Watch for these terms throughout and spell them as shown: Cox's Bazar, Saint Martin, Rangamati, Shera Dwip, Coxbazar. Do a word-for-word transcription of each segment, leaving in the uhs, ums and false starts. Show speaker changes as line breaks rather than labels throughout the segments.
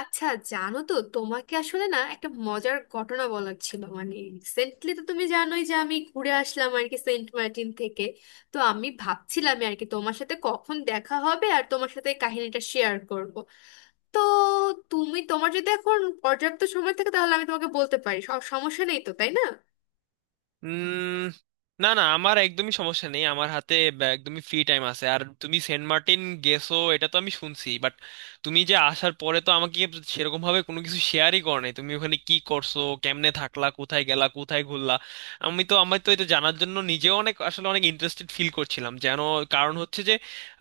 আচ্ছা, জানো তো, তোমাকে আসলে না একটা মজার ঘটনা বলার ছিল। মানে রিসেন্টলি তো তুমি জানোই যে আমি ঘুরে আসলাম আর কি সেন্ট মার্টিন থেকে। তো আমি ভাবছিলাম আর কি তোমার সাথে কখন দেখা হবে আর তোমার সাথে এই কাহিনীটা শেয়ার করব। তো তুমি, তোমার যদি এখন পর্যাপ্ত সময় থাকে তাহলে আমি তোমাকে বলতে পারি, স- সমস্যা নেই তো, তাই না?
উম না না, আমার একদমই সমস্যা নেই। আমার হাতে বা- একদমই ফ্রি টাইম আছে। আর তুমি সেন্ট মার্টিন গেছো এটা তো আমি শুনছি, বাট তুমি যে আসার পরে তো আমাকে সেরকম ভাবে কোনো কিছু শেয়ারই করো নাই। তুমি ওখানে কি করছো, কেমনে থাকলা, কোথায় গেলা, কোথায় ঘুরলা? আমি তো আমার তো এটা জানার জন্য নিজেও অনেক আসলে অনেক ইন্টারেস্টেড ফিল করছিলাম যেন। কারণ হচ্ছে যে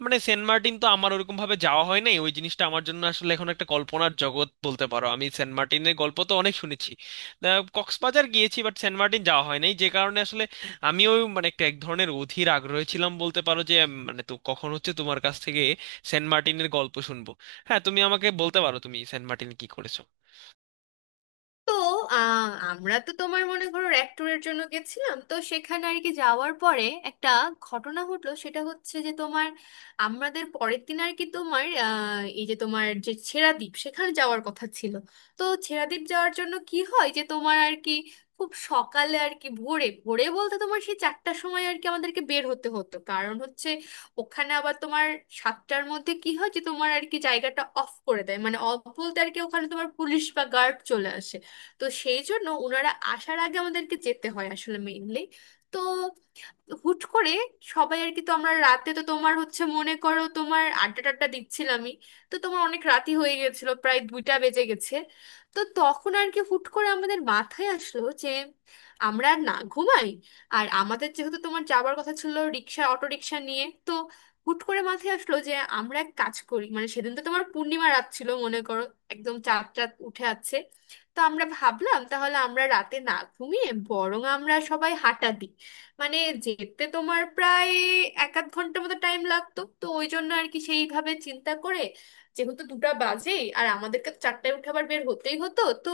মানে সেন্ট মার্টিন তো আমার ওরকম ভাবে যাওয়া হয় নাই। ওই জিনিসটা আমার জন্য আসলে এখন একটা কল্পনার জগৎ বলতে পারো। আমি সেন্ট মার্টিনের গল্প তো অনেক শুনেছি। আহ, কক্সবাজার গিয়েছি, বাট সেন্ট মার্টিন যাওয়া হয় নাই। যে কারণে আসলে আমিও মানে একটা এক ধরনের অধীর আগ্রহে ছিলাম বলতে পারো যে উম, মানে তো কখন হচ্ছে তোমার কাছ থেকে সেন্ট মার্টিনের গল্প শুনবো। হ্যাঁ, তুমি আমাকে বলতে পারো, তুমি সেন্ট মার্টিন কি করেছো।
তো আহ, আমরা তো তোমার মনে করো র্যাক ট্যুরের জন্য গেছিলাম। তো সেখানে আর কি যাওয়ার পরে একটা ঘটনা ঘটলো। সেটা হচ্ছে যে তোমার আমাদের পরের দিন আর কি তোমার আহ, এই যে তোমার যে ছেড়াদ্বীপ, সেখানে যাওয়ার কথা ছিল। তো ছেড়াদ্বীপ যাওয়ার জন্য কি হয় যে তোমার আর কি খুব সকালে আর কি ভোরে ভোরে বলতে তোমার সেই চারটার সময় আর কি আমাদেরকে বের হতে হতো। কারণ হচ্ছে ওখানে আবার তোমার সাতটার মধ্যে কি হয় যে তোমার আর কি জায়গাটা অফ করে দেয়। মানে অফ বলতে আর কি ওখানে তোমার পুলিশ বা গার্ড চলে আসে। তো সেই জন্য ওনারা আসার আগে আমাদেরকে যেতে হয় আসলে মেইনলি। তো হুট করে সবাই আর কি, তো আমরা রাতে তো তোমার হচ্ছে মনে করো তোমার আড্ডা টাড্ডা দিচ্ছিলামই। তো তোমার অনেক রাতি হয়ে গেছিল, প্রায় দুইটা বেজে গেছে। তো তখন আর কি হুট করে আমাদের মাথায় আসলো যে আমরা আর না ঘুমাই। আর আমাদের যেহেতু তোমার যাওয়ার কথা ছিল রিক্সা, অটো রিক্সা নিয়ে, তো হুট করে মাথায় আসলো যে আমরা এক কাজ করি। মানে সেদিন তো তোমার পূর্ণিমা রাত ছিল মনে করো, একদম চাঁদ চাঁদ উঠে আছে। তো আমরা ভাবলাম তাহলে আমরা রাতে না ঘুমিয়ে বরং আমরা সবাই হাঁটা দিই। মানে যেতে তোমার প্রায় এক আধ ঘন্টার মতো টাইম লাগতো। তো ওই জন্য আর কি সেইভাবে চিন্তা করে, যেহেতু দুটা বাজেই আর আমাদেরকে তো চারটায় উঠে আবার বের হতেই হতো, তো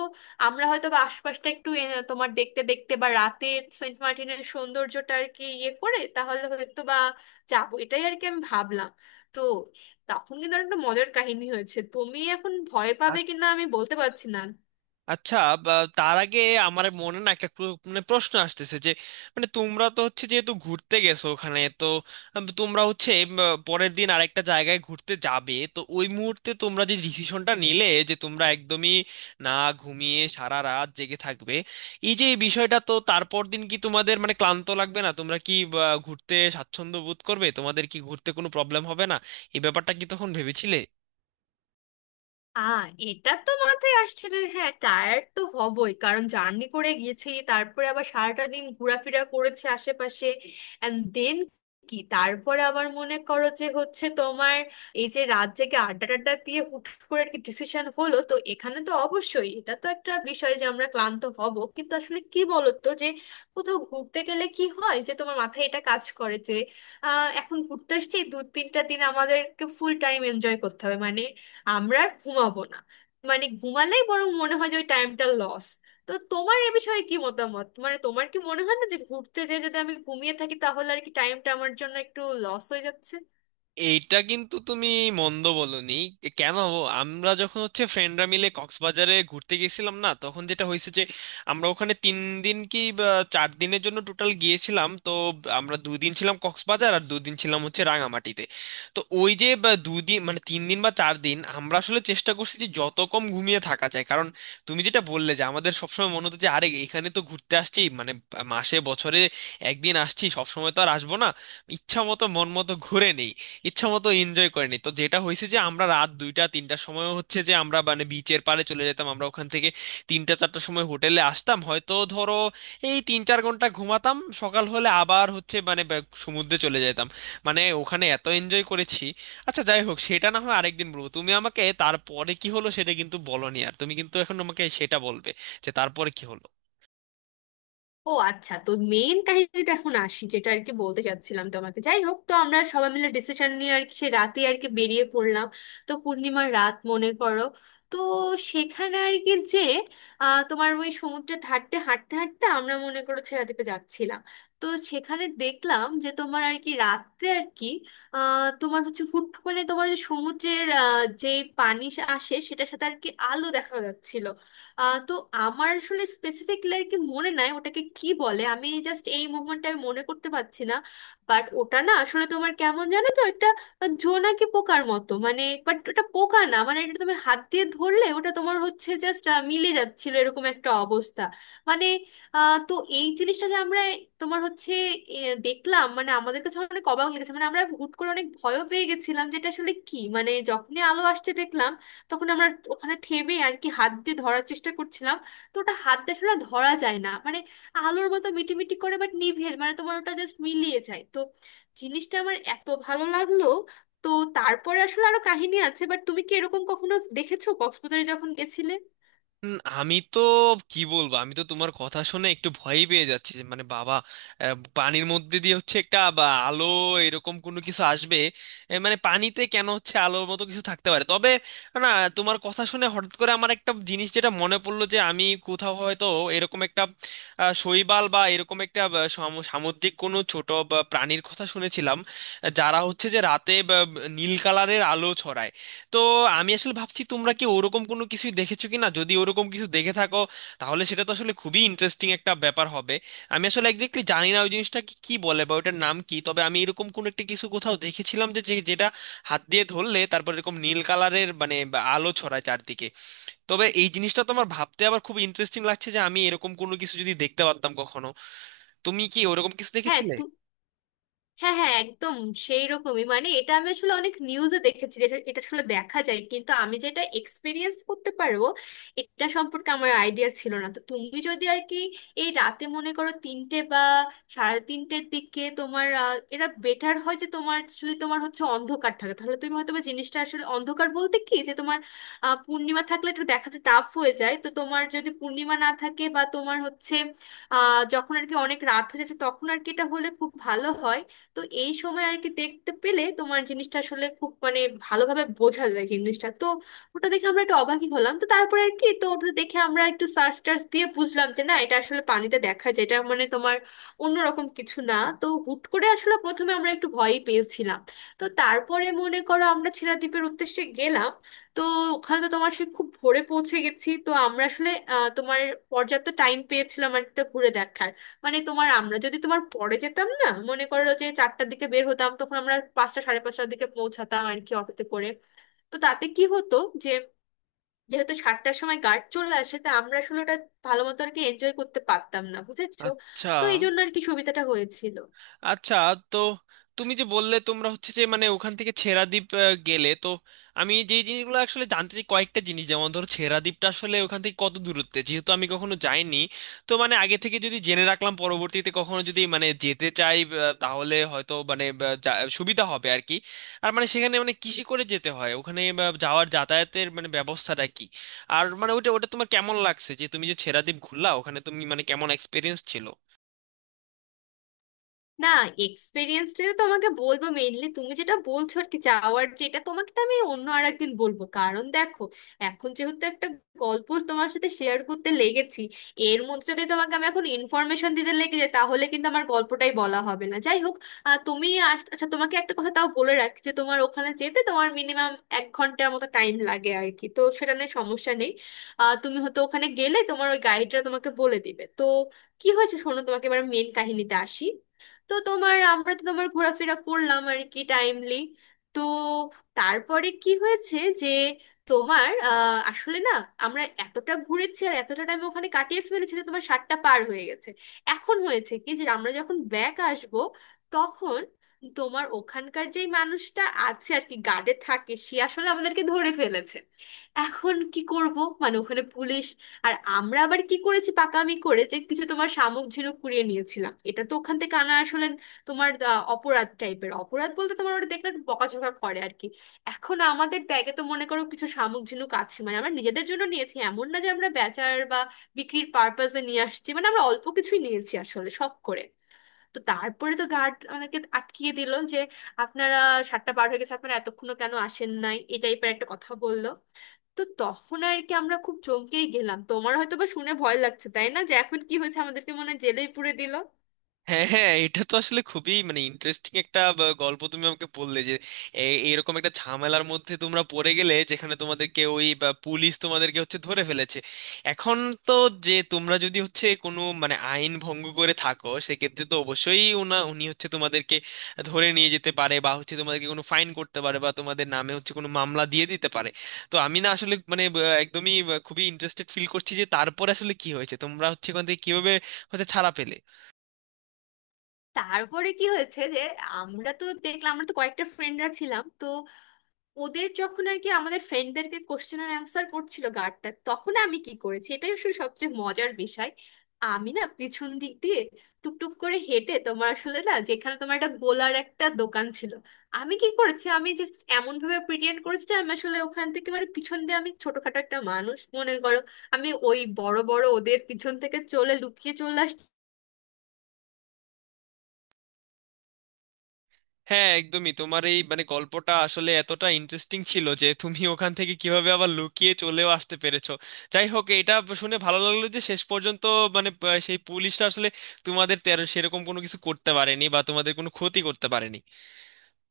আমরা হয়তো বা আশপাশটা একটু এ, তোমার দেখতে দেখতে বা রাতে সেন্ট মার্টিনের সৌন্দর্যটা আর কি ইয়ে করে তাহলে হয়তো বা যাবো, এটাই আর কি আমি ভাবলাম। তো তখন কিন্তু আর একটা মজার কাহিনী হয়েছে। তুমি এখন ভয় পাবে কিনা আমি বলতে পারছি না।
আচ্ছা। বা, তার আগে আমার মনে না একটা প্র- মানে প্রশ্ন আসতেছে যে মানে তোমরা তো হচ্ছে যেহেতু ঘুরতে গেছো ওখানে, তো আম, তোমরা হচ্ছে উম, পরের দিন আরেকটা জায়গায় ঘুরতে যাবে, তো ওই মুহূর্তে তোমরা যে ডিসিশনটা নিলে যে তোমরা একদমই না ঘুমিয়ে সারা রাত জেগে থাকবে, এই যে এই বিষয়টা, তো তারপর দিন কি তোমাদের মানে ক্লান্ত লাগবে না? তোমরা কি বা, ঘুরতে স্বাচ্ছন্দ্য বোধ করবে? তোমাদের কি ঘুরতে কোনো প্রবলেম হবে না? এই ব্যাপারটা কি তখন ভেবেছিলে?
আ এটা তো মাথায় আসছে যে হ্যাঁ, টায়ার্ড তো হবই, কারণ জার্নি করে গেছি, তারপরে আবার সারাটা দিন ঘোরাফেরা করেছে আশেপাশে। অ্যান্ড দেন কি, তারপরে আবার মনে করো যে হচ্ছে তোমার এই যে রাত জেগে আড্ডা টাড্ডা দিয়ে হুট করে আর কি ডিসিশন হলো, তো এখানে তো অবশ্যই এটা তো একটা বিষয় যে আমরা ক্লান্ত হব। কিন্তু আসলে কি বলতো যে কোথাও ঘুরতে গেলে কি হয় যে তোমার মাথায় এটা কাজ করে যে আহ, এখন ঘুরতে আসছি দু তিনটা দিন, আমাদেরকে ফুল টাইম এনজয় করতে হবে। মানে আমরা আর ঘুমাবো না। মানে ঘুমালেই বরং মনে হয় যে ওই টাইমটা লস। তো তোমার এ বিষয়ে কি মতামত? মানে তোমার কি মনে হয় না যে ঘুরতে যেয়ে যদি আমি ঘুমিয়ে থাকি তাহলে আর কি টাইমটা আমার জন্য একটু লস হয়ে যাচ্ছে?
এইটা কিন্তু তুমি মন্দ বলনি। কেন? আমরা যখন হচ্ছে ফ্রেন্ডরা মিলে কক্সবাজারে ঘুরতে গেছিলাম না, তখন যেটা হয়েছে যে আমরা ওখানে তিন দিন কি বা চার দিনের জন্য টোটাল গিয়েছিলাম। তো আমরা দুদিন ছিলাম কক্সবাজার আর দুদিন ছিলাম হচ্ছে রাঙামাটিতে। তো ওই যে বা দুদিন মানে তিন দিন বা চার দিন আমরা আসলে চেষ্টা করছি যে যত কম ঘুমিয়ে থাকা যায়। কারণ তুমি যেটা বললে যে আমাদের সবসময় মনে হতো যে আরে, এখানে তো ঘুরতে আসছি মানে মাসে বছরে একদিন আসছি, সবসময় তো আর আসবো না। ইচ্ছা মতো মন মতো ঘুরে নেই, ইচ্ছা মতো এনজয় করেনি। তো যেটা হয়েছে যে আমরা রাত দুইটা তিনটার সময় হচ্ছে যে আমরা মানে বিচের পাড়ে চলে যেতাম। আমরা ওখান থেকে তিনটা চারটার সময় হোটেলে আসতাম, হয়তো ধরো এই তিন চার ঘন্টা ঘুমাতাম। সকাল হলে আবার হচ্ছে মানে ব্যাক সমুদ্রে চলে যেতাম। মানে ওখানে এত এনজয় করেছি। আচ্ছা যাই হোক, সেটা না হয় আরেকদিন বলবো। তুমি আমাকে তারপরে কি হলো সেটা কিন্তু বলোনি। আর তুমি কিন্তু এখন আমাকে সেটা বলবে, যে তারপরে কি হলো।
ও আচ্ছা, তো মেইন কাহিনীতে এখন আসি, যেটা আর কি বলতে চাচ্ছিলাম তোমাকে। যাই হোক, তো আমরা সবাই মিলে ডিসিশন নিয়ে আর কি সে রাতে আর কি বেরিয়ে পড়লাম। তো পূর্ণিমার রাত মনে করো। তো সেখানে আর কি যে আহ, তোমার ওই সমুদ্রের ধারতে হাঁটতে হাঁটতে আমরা মনে করো ছেড়াদ্বীপে যাচ্ছিলাম। তো সেখানে দেখলাম যে তোমার আর কি রাতে আর কি আহ, তোমার হচ্ছে হুট করে তোমার যে সমুদ্রের আহ, যে পানি আসে, সেটার সাথে আর কি আলো দেখা যাচ্ছিল। আহ, তো আমার আসলে স্পেসিফিকলি আর কি মনে নাই ওটাকে কি বলে, আমি জাস্ট এই মুভমেন্টটা আমি মনে করতে পারছি না। বাট ওটা না আসলে তোমার কেমন, জানো তো, একটা জোনাকি পোকার মতো। মানে বাট ওটা পোকা না, মানে এটা তুমি হাত দিয়ে ধরলে ওটা তোমার হচ্ছে জাস্ট মিলে যাচ্ছিল, এরকম একটা অবস্থা। মানে আহ, তো এই জিনিসটা যে আমরা তোমার হচ্ছে এ, দেখলাম, মানে আমাদের কাছে অনেক অবাক লেগেছে। মানে আমরা হুট করে অনেক ভয়ও পেয়ে গেছিলাম যেটা আসলে কি, মানে যখনই আলো আসছে দেখলাম, তখন আমরা ওখানে থেমে আর কি হাত দিয়ে ধরার চেষ্টা করছিলাম। তো ওটা হাত দিয়ে আসলে ধরা যায় না। মানে আলোর মতো মিটিমিটি করে, বাট নিভে, মানে তোমার ওটা জাস্ট মিলিয়ে যায়। তো জিনিসটা আমার এত ভালো লাগলো। তো তারপরে আসলে আরো কাহিনী আছে, বাট তুমি কি এরকম কখনো দেখেছো কক্সবাজারে যখন গেছিলে?
উম, আমি তো কি বলবো, আমি তো তোমার কথা শুনে একটু ভয়ই পেয়ে যাচ্ছি যে মানে বাবা, আহ, পানির মধ্যে দিয়ে হচ্ছে একটা বা আলো, এরকম কোনো কিছু আসবে? এ, মানে পানিতে কেন হচ্ছে আলোর মতো কিছু থাকতে পারে, তবে না, তোমার কথা শুনে হঠাৎ করে আমার একটা জিনিস যেটা মনে পড়লো যে আমি কোথাও হয়তো এরকম একটা আহ, শৈবাল বা এরকম একটা আহ, সামু- সামুদ্রিক কোনো ছোট বা প্রাণীর কথা শুনেছিলাম, আহ, যারা হচ্ছে যে রাতে বা, নীল কালারের আলো ছড়ায়। তো আমি আসলে ভাবছি তোমরা কি ওরকম কোনো কিছুই দেখেছো কিনা। যদি ওরকম কিছু দেখে থাকো, তাহলে সেটা তো আসলে খুবই ইন্টারেস্টিং একটা ব্যাপার হবে। আমি আসলে একজাক্টলি জানি না ওই জিনিসটাকে কি বলে বা ওটার নাম কি, তবে আমি এরকম কোনো একটা কিছু কোথাও দেখেছিলাম যে যে- যেটা হাত দিয়ে ধরলে তারপর এরকম নীল কালারের মানে বা আলো ছড়ায় চারদিকে। তবে এই জিনিসটা তো আমার ভাবতে আবার খুব ইন্টারেস্টিং লাগছে যে আমি এরকম কোনো কিছু যদি দেখতে পারতাম কখনো। তুমি কি ওরকম কিছু
হ্যাঁ
দেখেছিলে?
তু হ্যাঁ হ্যাঁ, একদম সেই রকমই। মানে এটা আমি আসলে অনেক নিউজে দেখেছি, যেটা এটা আসলে দেখা যায়, কিন্তু আমি যেটা এক্সপিরিয়েন্স করতে পারবো এটা সম্পর্কে আমার আইডিয়া ছিল না। তো তুমি যদি আর কি এই রাতে মনে করো তিনটে বা সাড়ে তিনটের দিকে তোমার আহ, এটা বেটার হয় যে তোমার যদি তোমার হচ্ছে অন্ধকার থাকে, তাহলে তুমি হয়তো বা জিনিসটা আসলে, অন্ধকার বলতে কি যে তোমার আহ, পূর্ণিমা থাকলে একটু দেখাটা টাফ হয়ে যায়। তো তোমার যদি পূর্ণিমা না থাকে বা তোমার হচ্ছে আহ, যখন আর কি অনেক রাত হয়ে যাচ্ছে, তখন আর কি এটা হলে খুব ভালো হয়। তো এই সময় আর কি দেখতে পেলে তোমার জিনিসটা আসলে খুব, মানে ভালোভাবে বোঝা যায় জিনিসটা। তো ওটা দেখে আমরা একটু অবাকই হলাম। তো তারপরে আর কি, তো ওটা দেখে আমরা একটু সার্চ টার্চ দিয়ে বুঝলাম যে না, এটা আসলে পানিতে দেখা যায়, এটা মানে তোমার অন্যরকম কিছু না। তো হুট করে আসলে প্রথমে আমরা একটু ভয়ই পেয়েছিলাম। তো তারপরে মনে করো আমরা ছেড়া দ্বীপের উদ্দেশ্যে গেলাম। তো ওখানে তো তোমার সে খুব ভোরে পৌঁছে গেছি, তো আমরা আসলে আহ, তোমার পর্যাপ্ত টাইম পেয়েছিলাম আর একটা ঘুরে দেখার। মানে তোমার আমরা যদি তোমার পরে যেতাম না, মনে করো যে চারটার দিকে বের হতাম, তখন আমরা পাঁচটা সাড়ে পাঁচটার দিকে পৌঁছাতাম আর কি অটোতে করে। তো তাতে কি হতো যে যেহেতু সাতটার সময় গার্ড চলে আসে, তা আমরা আসলে ওটা ভালো মতো আর কি এনজয় করতে পারতাম না, বুঝেছো?
আচ্ছা
তো এই জন্য আর কি সুবিধাটা হয়েছিল।
আচ্ছা। তো তুমি যে বললে তোমরা হচ্ছে যে মানে ওখান থেকে ছেড়াদ্বীপ আহ, গেলে, তো আমি যে জিনিসগুলো আসলে জানতে চাই কয়েকটা জিনিস, যেমন ধরো ছেড়াদ্বীপটা আসলে ওখান থেকে কত দূরত্বে, যেহেতু আমি কখনো যাইনি। তো মানে আগে থেকে যদি জেনে রাখলাম পরবর্তীতে কখনো যদি মানে যেতে চাই, আহ, তাহলে হয়তো মানে আহ, যা- সুবিধা হবে আর কি। আর মানে সেখানে মানে কিসে করে যেতে হয় ওখানে, আহ, যাওয়ার যাতায়াতের মানে ব্যবস্থাটা কি। আর মানে ওটা ওটা তোমার কেমন লাগছে যে তুমি যে ছেড়াদ্বীপ ঘুরলা, ওখানে তুমি মানে কেমন এক্সপিরিয়েন্স ছিল।
না, এক্সপিরিয়েন্স তো তোমাকে বলবো মেইনলি। তুমি যেটা বলছো আর কি যাওয়ার, যেটা তোমাকে তো আমি অন্য আর একদিন বলবো, কারণ দেখো এখন যেহেতু একটা গল্প তোমার সাথে শেয়ার করতে লেগেছি, এর মধ্যে যদি তোমাকে আমি এখন ইনফরমেশন দিতে লেগে যাই তাহলে কিন্তু আমার গল্পটাই বলা হবে না। যাই হোক, আহ, তুমি আস- আচ্ছা তোমাকে একটা কথা তাও বলে রাখছি যে তোমার ওখানে যেতে তোমার মিনিমাম এক ঘন্টার মতো টাইম লাগে আর কি, তো সেটা নিয়ে সমস্যা নেই। আহ, তুমি হয়তো ওখানে গেলে তোমার ওই গাইডরা তোমাকে বলে দিবে। তো কি হয়েছে, শোনো, তোমাকে এবার মেন কাহিনীতে আসি। তো তোমার আমরা তো তোমার ঘোরাফেরা করলাম আর কি টাইমলি। তো তারপরে কি হয়েছে যে তোমার আহ, আসলে না আমরা এতটা ঘুরেছি আর এতটা টাইম ওখানে কাটিয়ে ফেলেছি যে তোমার সাতটা পার হয়ে গেছে। এখন হয়েছে কি যে আমরা যখন ব্যাক আসব তখন তোমার ওখানকার যেই মানুষটা আছে আর কি গার্ডে থাকে সে আসলে আমাদেরকে ধরে ফেলেছে। এখন কি করব, মানে ওখানে পুলিশ! আর আমরা আবার কি করেছি, পাকামি করে যে কিছু তোমার শামুক ঝিনুক কুড়িয়ে নিয়েছিলাম। এটা তো ওখান থেকে আনা আসলে তোমার আহ, অপরাধ টাইপের, অপরাধ বলতে তোমার ওটা দেখলে একটু বকাঝকা করে আর কি। এখন আমাদের ব্যাগে তো মনে করো কিছু শামুক ঝিনুক আছে, মানে আমরা নিজেদের জন্য নিয়েছি, এমন না যে আমরা বেচার বা বিক্রির পারপাসে নিয়ে আসছি। মানে আমরা অল্প কিছুই নিয়েছি আসলে শখ করে। তো তারপরে তো গার্ড আমাদেরকে আটকিয়ে দিল যে আপনারা সাতটা পার হয়ে গেছে, আপনারা এতক্ষণও কেন আসেন নাই, এই টাইপের একটা কথা বললো। তো তখন আর কি আমরা খুব চমকেই গেলাম। তোমার হয়তো বা শুনে ভয় লাগছে, তাই না, যে এখন কি হয়েছে, আমাদেরকে মনে হয় জেলেই পুরে দিল!
হ্যাঁ হ্যাঁ, এটা তো আসলে খুবই মানে ইন্টারেস্টিং একটা ব- গল্প তুমি আমাকে বললে, যে এ- এইরকম একটা ঝামেলার মধ্যে তোমরা পড়ে গেলে, যেখানে তোমাদেরকে ওই বা পুলিশ তোমাদেরকে হচ্ছে ধরে ফেলেছে। এখন তো যে তোমরা যদি হচ্ছে কোনো মানে আইন ভঙ্গ করে থাকো, সেক্ষেত্রে তো অবশ্যই উনা উনি হচ্ছে তোমাদেরকে ধরে নিয়ে যেতে পারে বা হচ্ছে তোমাদেরকে কোনো ফাইন করতে পারে বা তোমাদের নামে হচ্ছে কোনো মামলা দিয়ে দিতে পারে। তো আমি না আসলে মানে ব- একদমই ব- খুবই ইন্টারেস্টেড ফিল করছি যে তারপর আসলে কি হয়েছে, তোমরা হচ্ছে ওখান থেকে কিভাবে হচ্ছে ছাড়া পেলে।
তারপরে কি হয়েছে যে আমরা তো দেখলাম আমরা তো কয়েকটা ফ্রেন্ডরা ছিলাম, তো ওদের যখন আর কি আমাদের ফ্রেন্ডদেরকে কোশ্চেন আর অ্যান্সার করছিল গার্ডটা, তখন আমি কি করেছি এটাই আসলে সবচেয়ে মজার বিষয়। আমি না পিছন দিক দিয়ে টুকটুক করে হেঁটে তোমার আসলে না, যেখানে তোমার একটা গোলার একটা দোকান ছিল, আমি কি করেছি আমি যে এমন ভাবে প্রিটেন্ড করেছি যে আমি আসলে ওখান থেকে মানে পিছন দিয়ে, আমি ছোটখাটো একটা মানুষ মনে করো, আমি ওই বড় বড় ওদের পিছন থেকে চলে লুকিয়ে চলে আসছি।
হ্যাঁ একদমই, তোমার এই মানে গল্পটা আসলে এতটা ইন্টারেস্টিং ছিল যে তুমি ওখান থেকে কিভাবে আবার লুকিয়ে চলেও আসতে পেরেছো। যাই হোক, এটা শুনে ভালো লাগলো যে শেষ পর্যন্ত মানে আহ, সেই পুলিশটা আসলে তোমাদের তেরো সেরকম কোনো কিছু করতে পারেনি বা তোমাদের কোনো ক্ষতি করতে পারেনি।